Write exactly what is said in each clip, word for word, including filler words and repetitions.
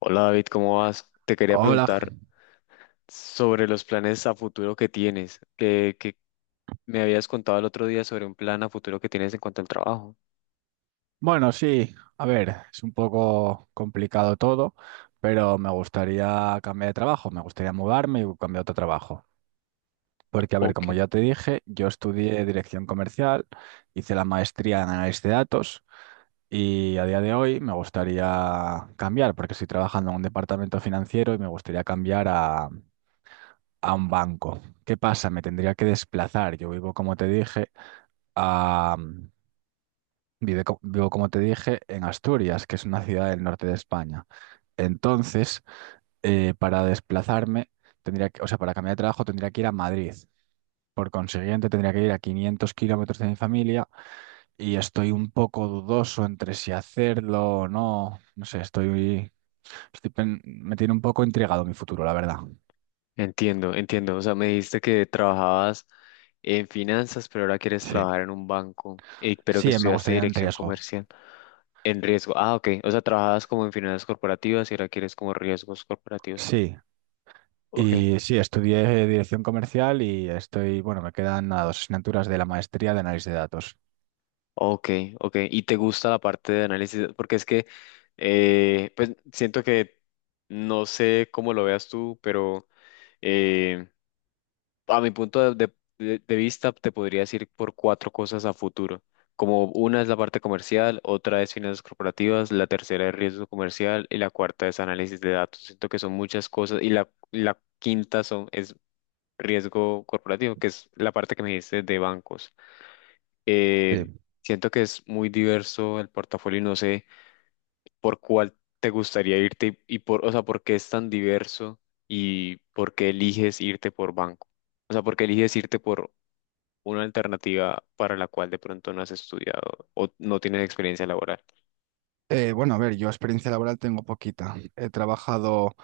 Hola David, ¿cómo vas? Te quería Hola. preguntar sobre los planes a futuro que tienes, que, que me habías contado el otro día sobre un plan a futuro que tienes en cuanto al trabajo. Bueno, sí, a ver, es un poco complicado todo, pero me gustaría cambiar de trabajo, me gustaría mudarme y cambiar a otro trabajo. Porque, a ver, Ok. como ya te dije, yo estudié dirección comercial, hice la maestría en análisis de datos y a día de hoy me gustaría cambiar, porque estoy trabajando en un departamento financiero y me gustaría cambiar a, a un banco. ¿Qué pasa? Me tendría que desplazar. Yo vivo, como te dije, a Vive co- vivo, como te dije, en Asturias, que es una ciudad del norte de España. Entonces, eh, para desplazarme, tendría que, o sea, para cambiar de trabajo tendría que ir a Madrid. Por consiguiente, tendría que ir a quinientos kilómetros de mi familia y estoy un poco dudoso entre si hacerlo o no. No sé, estoy, estoy pen- me tiene un poco intrigado mi futuro, la verdad. Entiendo, entiendo. O sea, me dijiste que trabajabas en finanzas, pero ahora quieres Sí, trabajar en un banco, Y pero que sí, me estudiaste gustaría en dirección riesgo. comercial en riesgo. Ah, ok. O sea, trabajabas como en finanzas corporativas y ahora quieres como riesgos corporativos. Sí, Ok. y sí, estudié dirección comercial y estoy, bueno, me quedan nada, dos asignaturas de la maestría de análisis de datos. Ok, ok. ¿Y te gusta la parte de análisis? Porque es que, eh, pues siento que, no sé cómo lo veas tú, pero eh, a mi punto de, de- de vista te podría decir por cuatro cosas a futuro. Como una es la parte comercial, otra es finanzas corporativas, la tercera es riesgo comercial y la cuarta es análisis de datos. Siento que son muchas cosas y la, la quinta son, es riesgo corporativo, que es la parte que me dijiste de bancos. Eh, Sí. Siento que es muy diverso el portafolio y no sé por cuál te gustaría irte y, y por, o sea, por qué es tan diverso y por qué eliges irte por banco. O sea, por qué eliges irte por una alternativa para la cual de pronto no has estudiado o no tienes experiencia laboral. Eh, bueno, a ver, yo experiencia laboral tengo poquita. He trabajado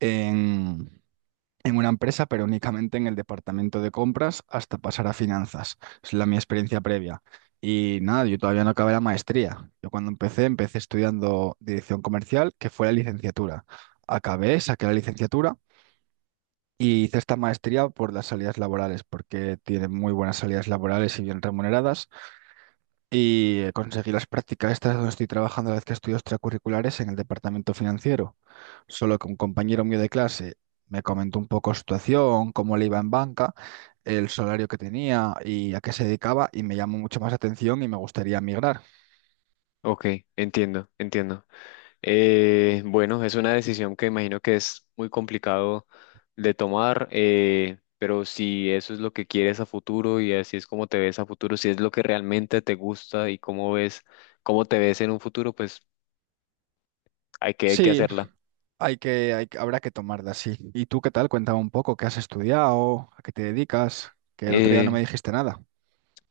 en, en una empresa, pero únicamente en el departamento de compras hasta pasar a finanzas. Es la mi experiencia previa. Y nada, yo todavía no acabé la maestría. Yo cuando empecé, empecé estudiando dirección comercial, que fue la licenciatura. Acabé, saqué la licenciatura y hice esta maestría por las salidas laborales, porque tiene muy buenas salidas laborales y bien remuneradas. Y eh, conseguí las prácticas estas donde estoy trabajando a la vez que estudio extracurriculares en el departamento financiero. Solo que un compañero mío de clase me comentó un poco su situación, cómo le iba en banca, el salario que tenía y a qué se dedicaba y me llamó mucho más la atención y me gustaría migrar. Ok, entiendo, entiendo. Eh, bueno, es una decisión que imagino que es muy complicado de tomar, eh, pero si eso es lo que quieres a futuro y así es como te ves a futuro, si es lo que realmente te gusta y cómo ves, cómo te ves en un futuro, pues hay que, hay que Sí, hacerla. hay que, hay, que- habrá que tomarla así. ¿Y tú qué tal? Cuéntame un poco, ¿qué has estudiado? ¿A qué te dedicas? Que el otro día Eh, no me dijiste nada.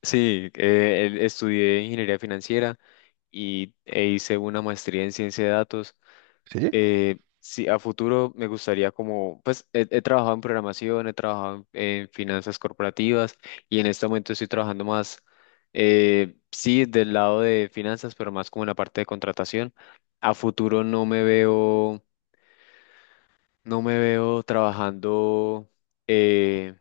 sí, eh, el- estudié ingeniería financiera y, e hice una maestría en ciencia de datos. ¿Sí? Eh, sí, a futuro me gustaría como, pues he, he trabajado en programación, he trabajado en, en finanzas corporativas y en este momento estoy trabajando más, eh, sí, del lado de finanzas, pero más como en la parte de contratación. A futuro no me veo, no me veo trabajando. eh,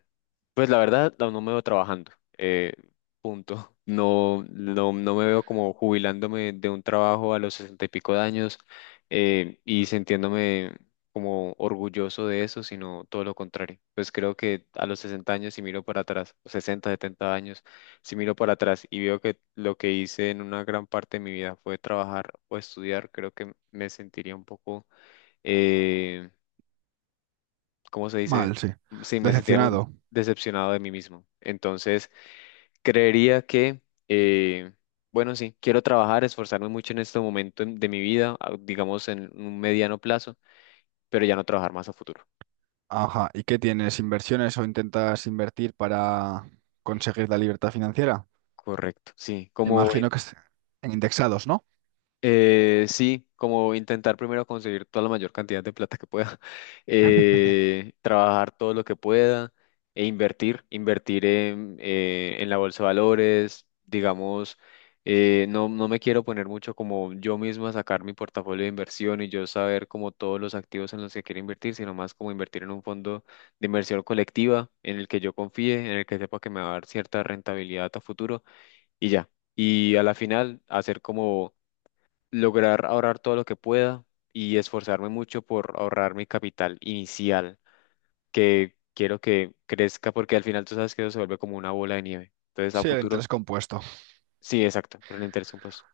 pues la verdad, no no me veo trabajando. eh, Punto. No, no, no me veo como jubilándome de un trabajo a los sesenta y pico de años eh, y sintiéndome como orgulloso de eso, sino todo lo contrario. Pues creo que a los sesenta años, si miro para atrás, o sesenta, setenta años, si miro para atrás y veo que lo que hice en una gran parte de mi vida fue trabajar o estudiar, creo que me sentiría un poco eh, ¿cómo se dice? Mal, sí. Sí, me sentiría muy Decepcionado. decepcionado de mí mismo. Entonces, creería que, eh, bueno, sí, quiero trabajar, esforzarme mucho en este momento en- de mi vida, a- digamos en un mediano plazo, pero ya no trabajar más a futuro. Ajá, ¿y qué tienes? ¿Inversiones o intentas invertir para conseguir la libertad financiera? Correcto, sí, como Imagino que es en indexados, ¿no? Eh, sí, como intentar primero conseguir toda la mayor cantidad de plata que pueda, eh, trabajar todo lo que pueda e invertir, invertir en, eh, en la bolsa de valores, digamos, eh, no, no me quiero poner mucho como yo mismo a sacar mi portafolio de inversión y yo saber como todos los activos en los que quiero invertir, sino más como invertir en un fondo de inversión colectiva en el que yo confíe, en el que sepa que me va a dar cierta rentabilidad a futuro y ya. Y a la final hacer como lograr ahorrar todo lo que pueda y esforzarme mucho por ahorrar mi capital inicial, que quiero que crezca porque al final tú sabes que eso se vuelve como una bola de nieve. Entonces a Sí, el futuro, interés compuesto. sí, exacto, pero el interés pues.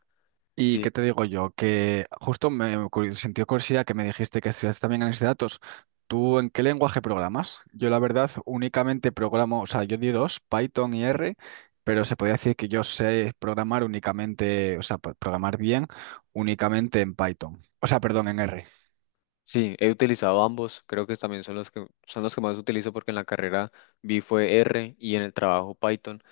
¿Y Sí, qué te digo yo? Que justo me ocurri- sentí curiosidad que me dijiste que estudias también análisis de datos. ¿Tú en qué lenguaje programas? Yo la verdad únicamente programo, o sea, yo di dos, Python y R, pero se podría decir que yo sé programar únicamente, o sea, pa- programar bien únicamente en Python. O sea, perdón, en R. sí, he utilizado ambos, creo que también son los que son los que más utilizo porque en la carrera vi fue R y en el trabajo Python.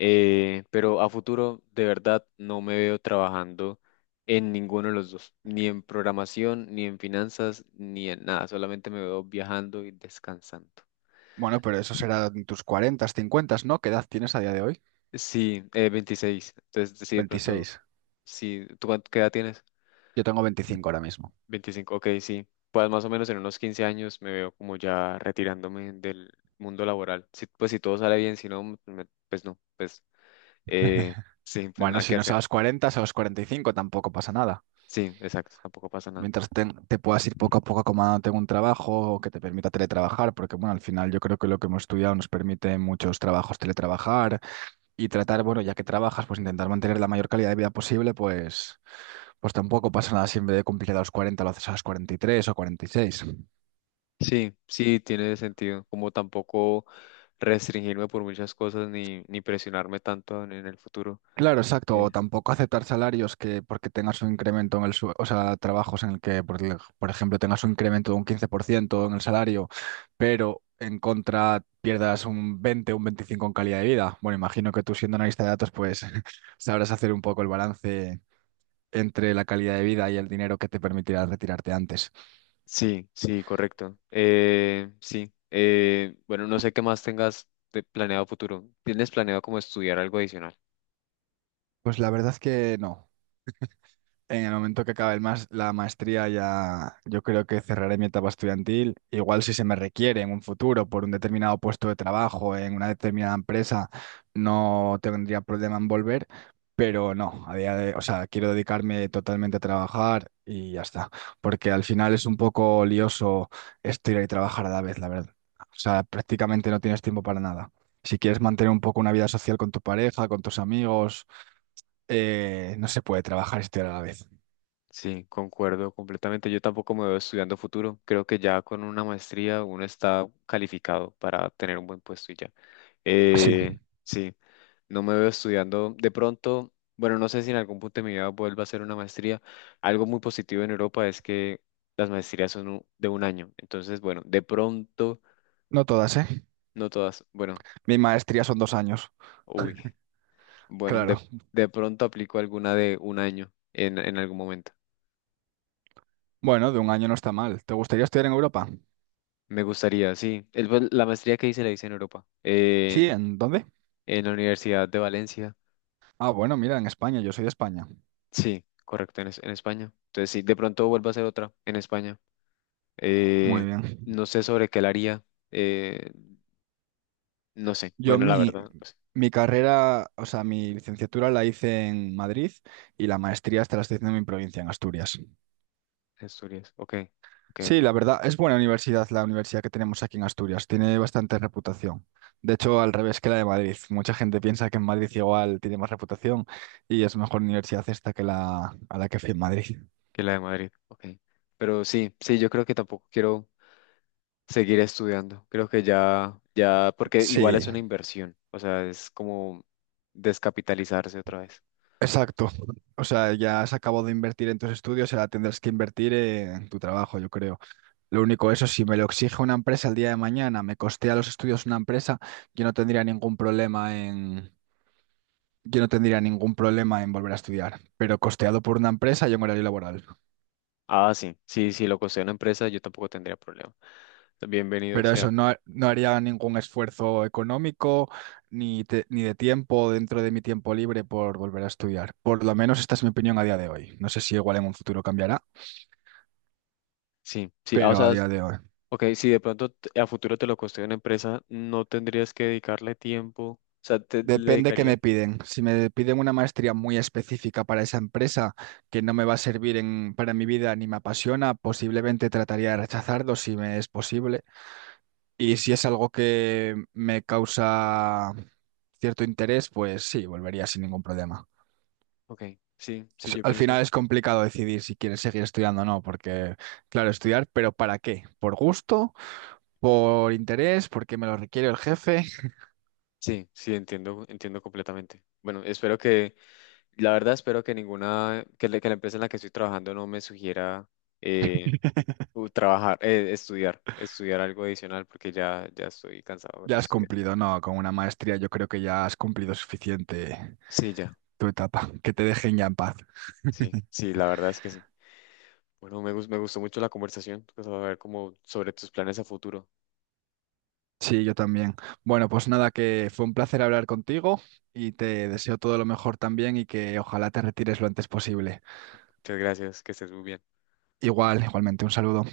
Eh, pero a futuro, de verdad, no me veo trabajando en ninguno de los dos, ni en programación, ni en finanzas, ni en nada. Solamente me veo viajando y descansando. Bueno, pero eso será en tus cuarenta, cincuenta, ¿no? ¿Qué edad tienes a día de hoy? Sí, eh, veintiséis. Entonces, sí, de pronto, Veintiséis. sí. ¿Tú cuánto, qué edad tienes? Yo tengo veinticinco ahora mismo. veinticinco Ok, sí. Pues más o menos en unos quince años me veo como ya retirándome del mundo laboral. Sí, pues si todo sale bien, si no, pues, me- pues no, pues eh, sí, pues Bueno, nada si que no es hacer. a los cuarenta es a los cuarenta y cinco, tampoco pasa nada. Sí, exacto, tampoco pasa nada. Mientras te, te puedas ir poco a poco acomodándote en un trabajo que te permita teletrabajar, porque bueno, al final yo creo que lo que hemos estudiado nos permite en muchos trabajos teletrabajar y tratar, bueno, ya que trabajas, pues intentar mantener la mayor calidad de vida posible, pues, pues tampoco pasa nada si en vez de cumplir a los cuarenta lo haces a los cuarenta y tres o cuarenta y seis. Sí, sí, tiene sentido. Como tampoco restringirme por muchas cosas ni, ni presionarme tanto en, en el futuro. Claro, exacto, o Eh, tampoco aceptar salarios que porque tengas un incremento en el sueldo, o sea, trabajos en el que, por, el- por ejemplo, tengas un incremento de un quince por ciento en el salario, pero en contra pierdas un veinte, o un veinticinco en calidad de vida. Bueno, imagino que tú siendo analista de datos, pues sabrás hacer un poco el balance entre la calidad de vida y el dinero que te permitirá retirarte antes. sí, sí, correcto. Eh, sí. Eh, bueno, no sé qué más tengas de planeado futuro. ¿Tienes planeado como estudiar algo adicional? Pues la verdad es que no. En el momento que acabe el mas- la maestría ya yo creo que cerraré mi etapa estudiantil. Igual si se me requiere en un futuro por un determinado puesto de trabajo en una determinada empresa, no tendría problema en volver, pero no, a día de, o sea, quiero dedicarme totalmente a trabajar y ya está, porque al final es un poco lioso estudiar y trabajar a la vez, la verdad. O sea, prácticamente no tienes tiempo para nada. Si quieres mantener un poco una vida social con tu pareja, con tus amigos, eh, no se puede trabajar y estudiar a la vez. Sí, concuerdo completamente. Yo tampoco me veo estudiando futuro. Creo que ya con una maestría uno está calificado para tener un buen puesto y ya. Sí, Eh, sí. No me veo estudiando de pronto, bueno, no sé si en algún punto de mi vida vuelva a hacer una maestría. Algo muy positivo en Europa es que las maestrías son u- de un año. Entonces, bueno, de pronto, no todas, ¿eh? no todas, bueno, Mi maestría son dos años, uy, bueno, de, claro. de pronto aplico alguna de un año en, en algún momento. Bueno, de un año no está mal. ¿Te gustaría estudiar en Europa? Me gustaría, sí. El- pues, la maestría que hice la hice en Europa, Sí, en, ¿en dónde? en la Universidad de Valencia. Ah, bueno, mira, en España, yo soy de España. Sí, correcto, en, es- en España. Entonces, sí, de pronto vuelvo a hacer otra en España. Muy Eh, bien. no sé sobre qué la haría. eh, No sé, Yo bueno, la mi, verdad, no sé. mi carrera, o sea, mi licenciatura la hice en Madrid y la maestría hasta la estoy haciendo en mi provincia, en Asturias. Asturias, ok, ok, ok. Sí, la verdad, es buena universidad la universidad que tenemos aquí en Asturias, tiene bastante reputación. De hecho, al revés que la de Madrid. Mucha gente piensa que en Madrid igual tiene más reputación y es mejor universidad esta que la a la que fui en Madrid. Que la de Madrid, ok. Pero sí, sí, yo creo que tampoco quiero seguir estudiando. Creo que ya, ya, porque igual es Sí, una inversión, o sea, es como descapitalizarse otra vez. exacto. O sea, ya has acabado de invertir en tus estudios, ahora tendrás que invertir en tu trabajo, yo creo. Lo único, eso, si me lo exige una empresa el día de mañana, me costea los estudios una empresa, yo no tendría ningún problema en Yo no tendría ningún problema en volver a estudiar, pero costeado por una empresa y en horario laboral. Ah, sí, sí, sí, lo costea una empresa, yo tampoco tendría problema. Bienvenido Pero sea. eso, no, ha- no haría ningún esfuerzo económico ni, te- ni de tiempo dentro de mi tiempo libre por volver a estudiar. Por lo menos esta es mi opinión a día de hoy. No sé si igual en un futuro cambiará, Sí, sí, ah, o pero a sea, día de hoy. ok, si de pronto t- a futuro te lo costea una empresa, no tendrías que dedicarle tiempo, o sea, te le Depende qué dedicarías, me piden. Si me piden una maestría muy específica para esa empresa que no me va a servir en, para mi vida ni me apasiona, posiblemente trataría de rechazarlo si me es posible. Y si es algo que me causa cierto interés, pues sí, volvería sin ningún problema. ok, sí, sí, S- yo Al pienso. final es complicado decidir si quieres seguir estudiando o no, porque, claro, estudiar, pero ¿para qué? ¿Por gusto? ¿Por interés? ¿Porque me lo requiere el jefe? Sí, sí, entiendo, entiendo completamente. Bueno, espero que, la verdad, espero que ninguna, que, la que la empresa en la que estoy trabajando no me sugiera eh, u- trabajar, eh, estudiar, estudiar algo adicional porque ya, ya estoy cansado de Ya has estudiar. cumplido, no, con una maestría yo creo que ya has cumplido suficiente Sí, ya, tu etapa, que te dejen ya en paz. sí, sí, la verdad es que sí. Bueno, me, gus- me gustó mucho la conversación, pues, a ver como sobre tus planes a futuro. Sí, yo también. Bueno, pues nada, que fue un placer hablar contigo y te deseo todo lo mejor también y que ojalá te retires lo antes posible. Muchas gracias, que estés muy bien. Igual, igualmente, un saludo.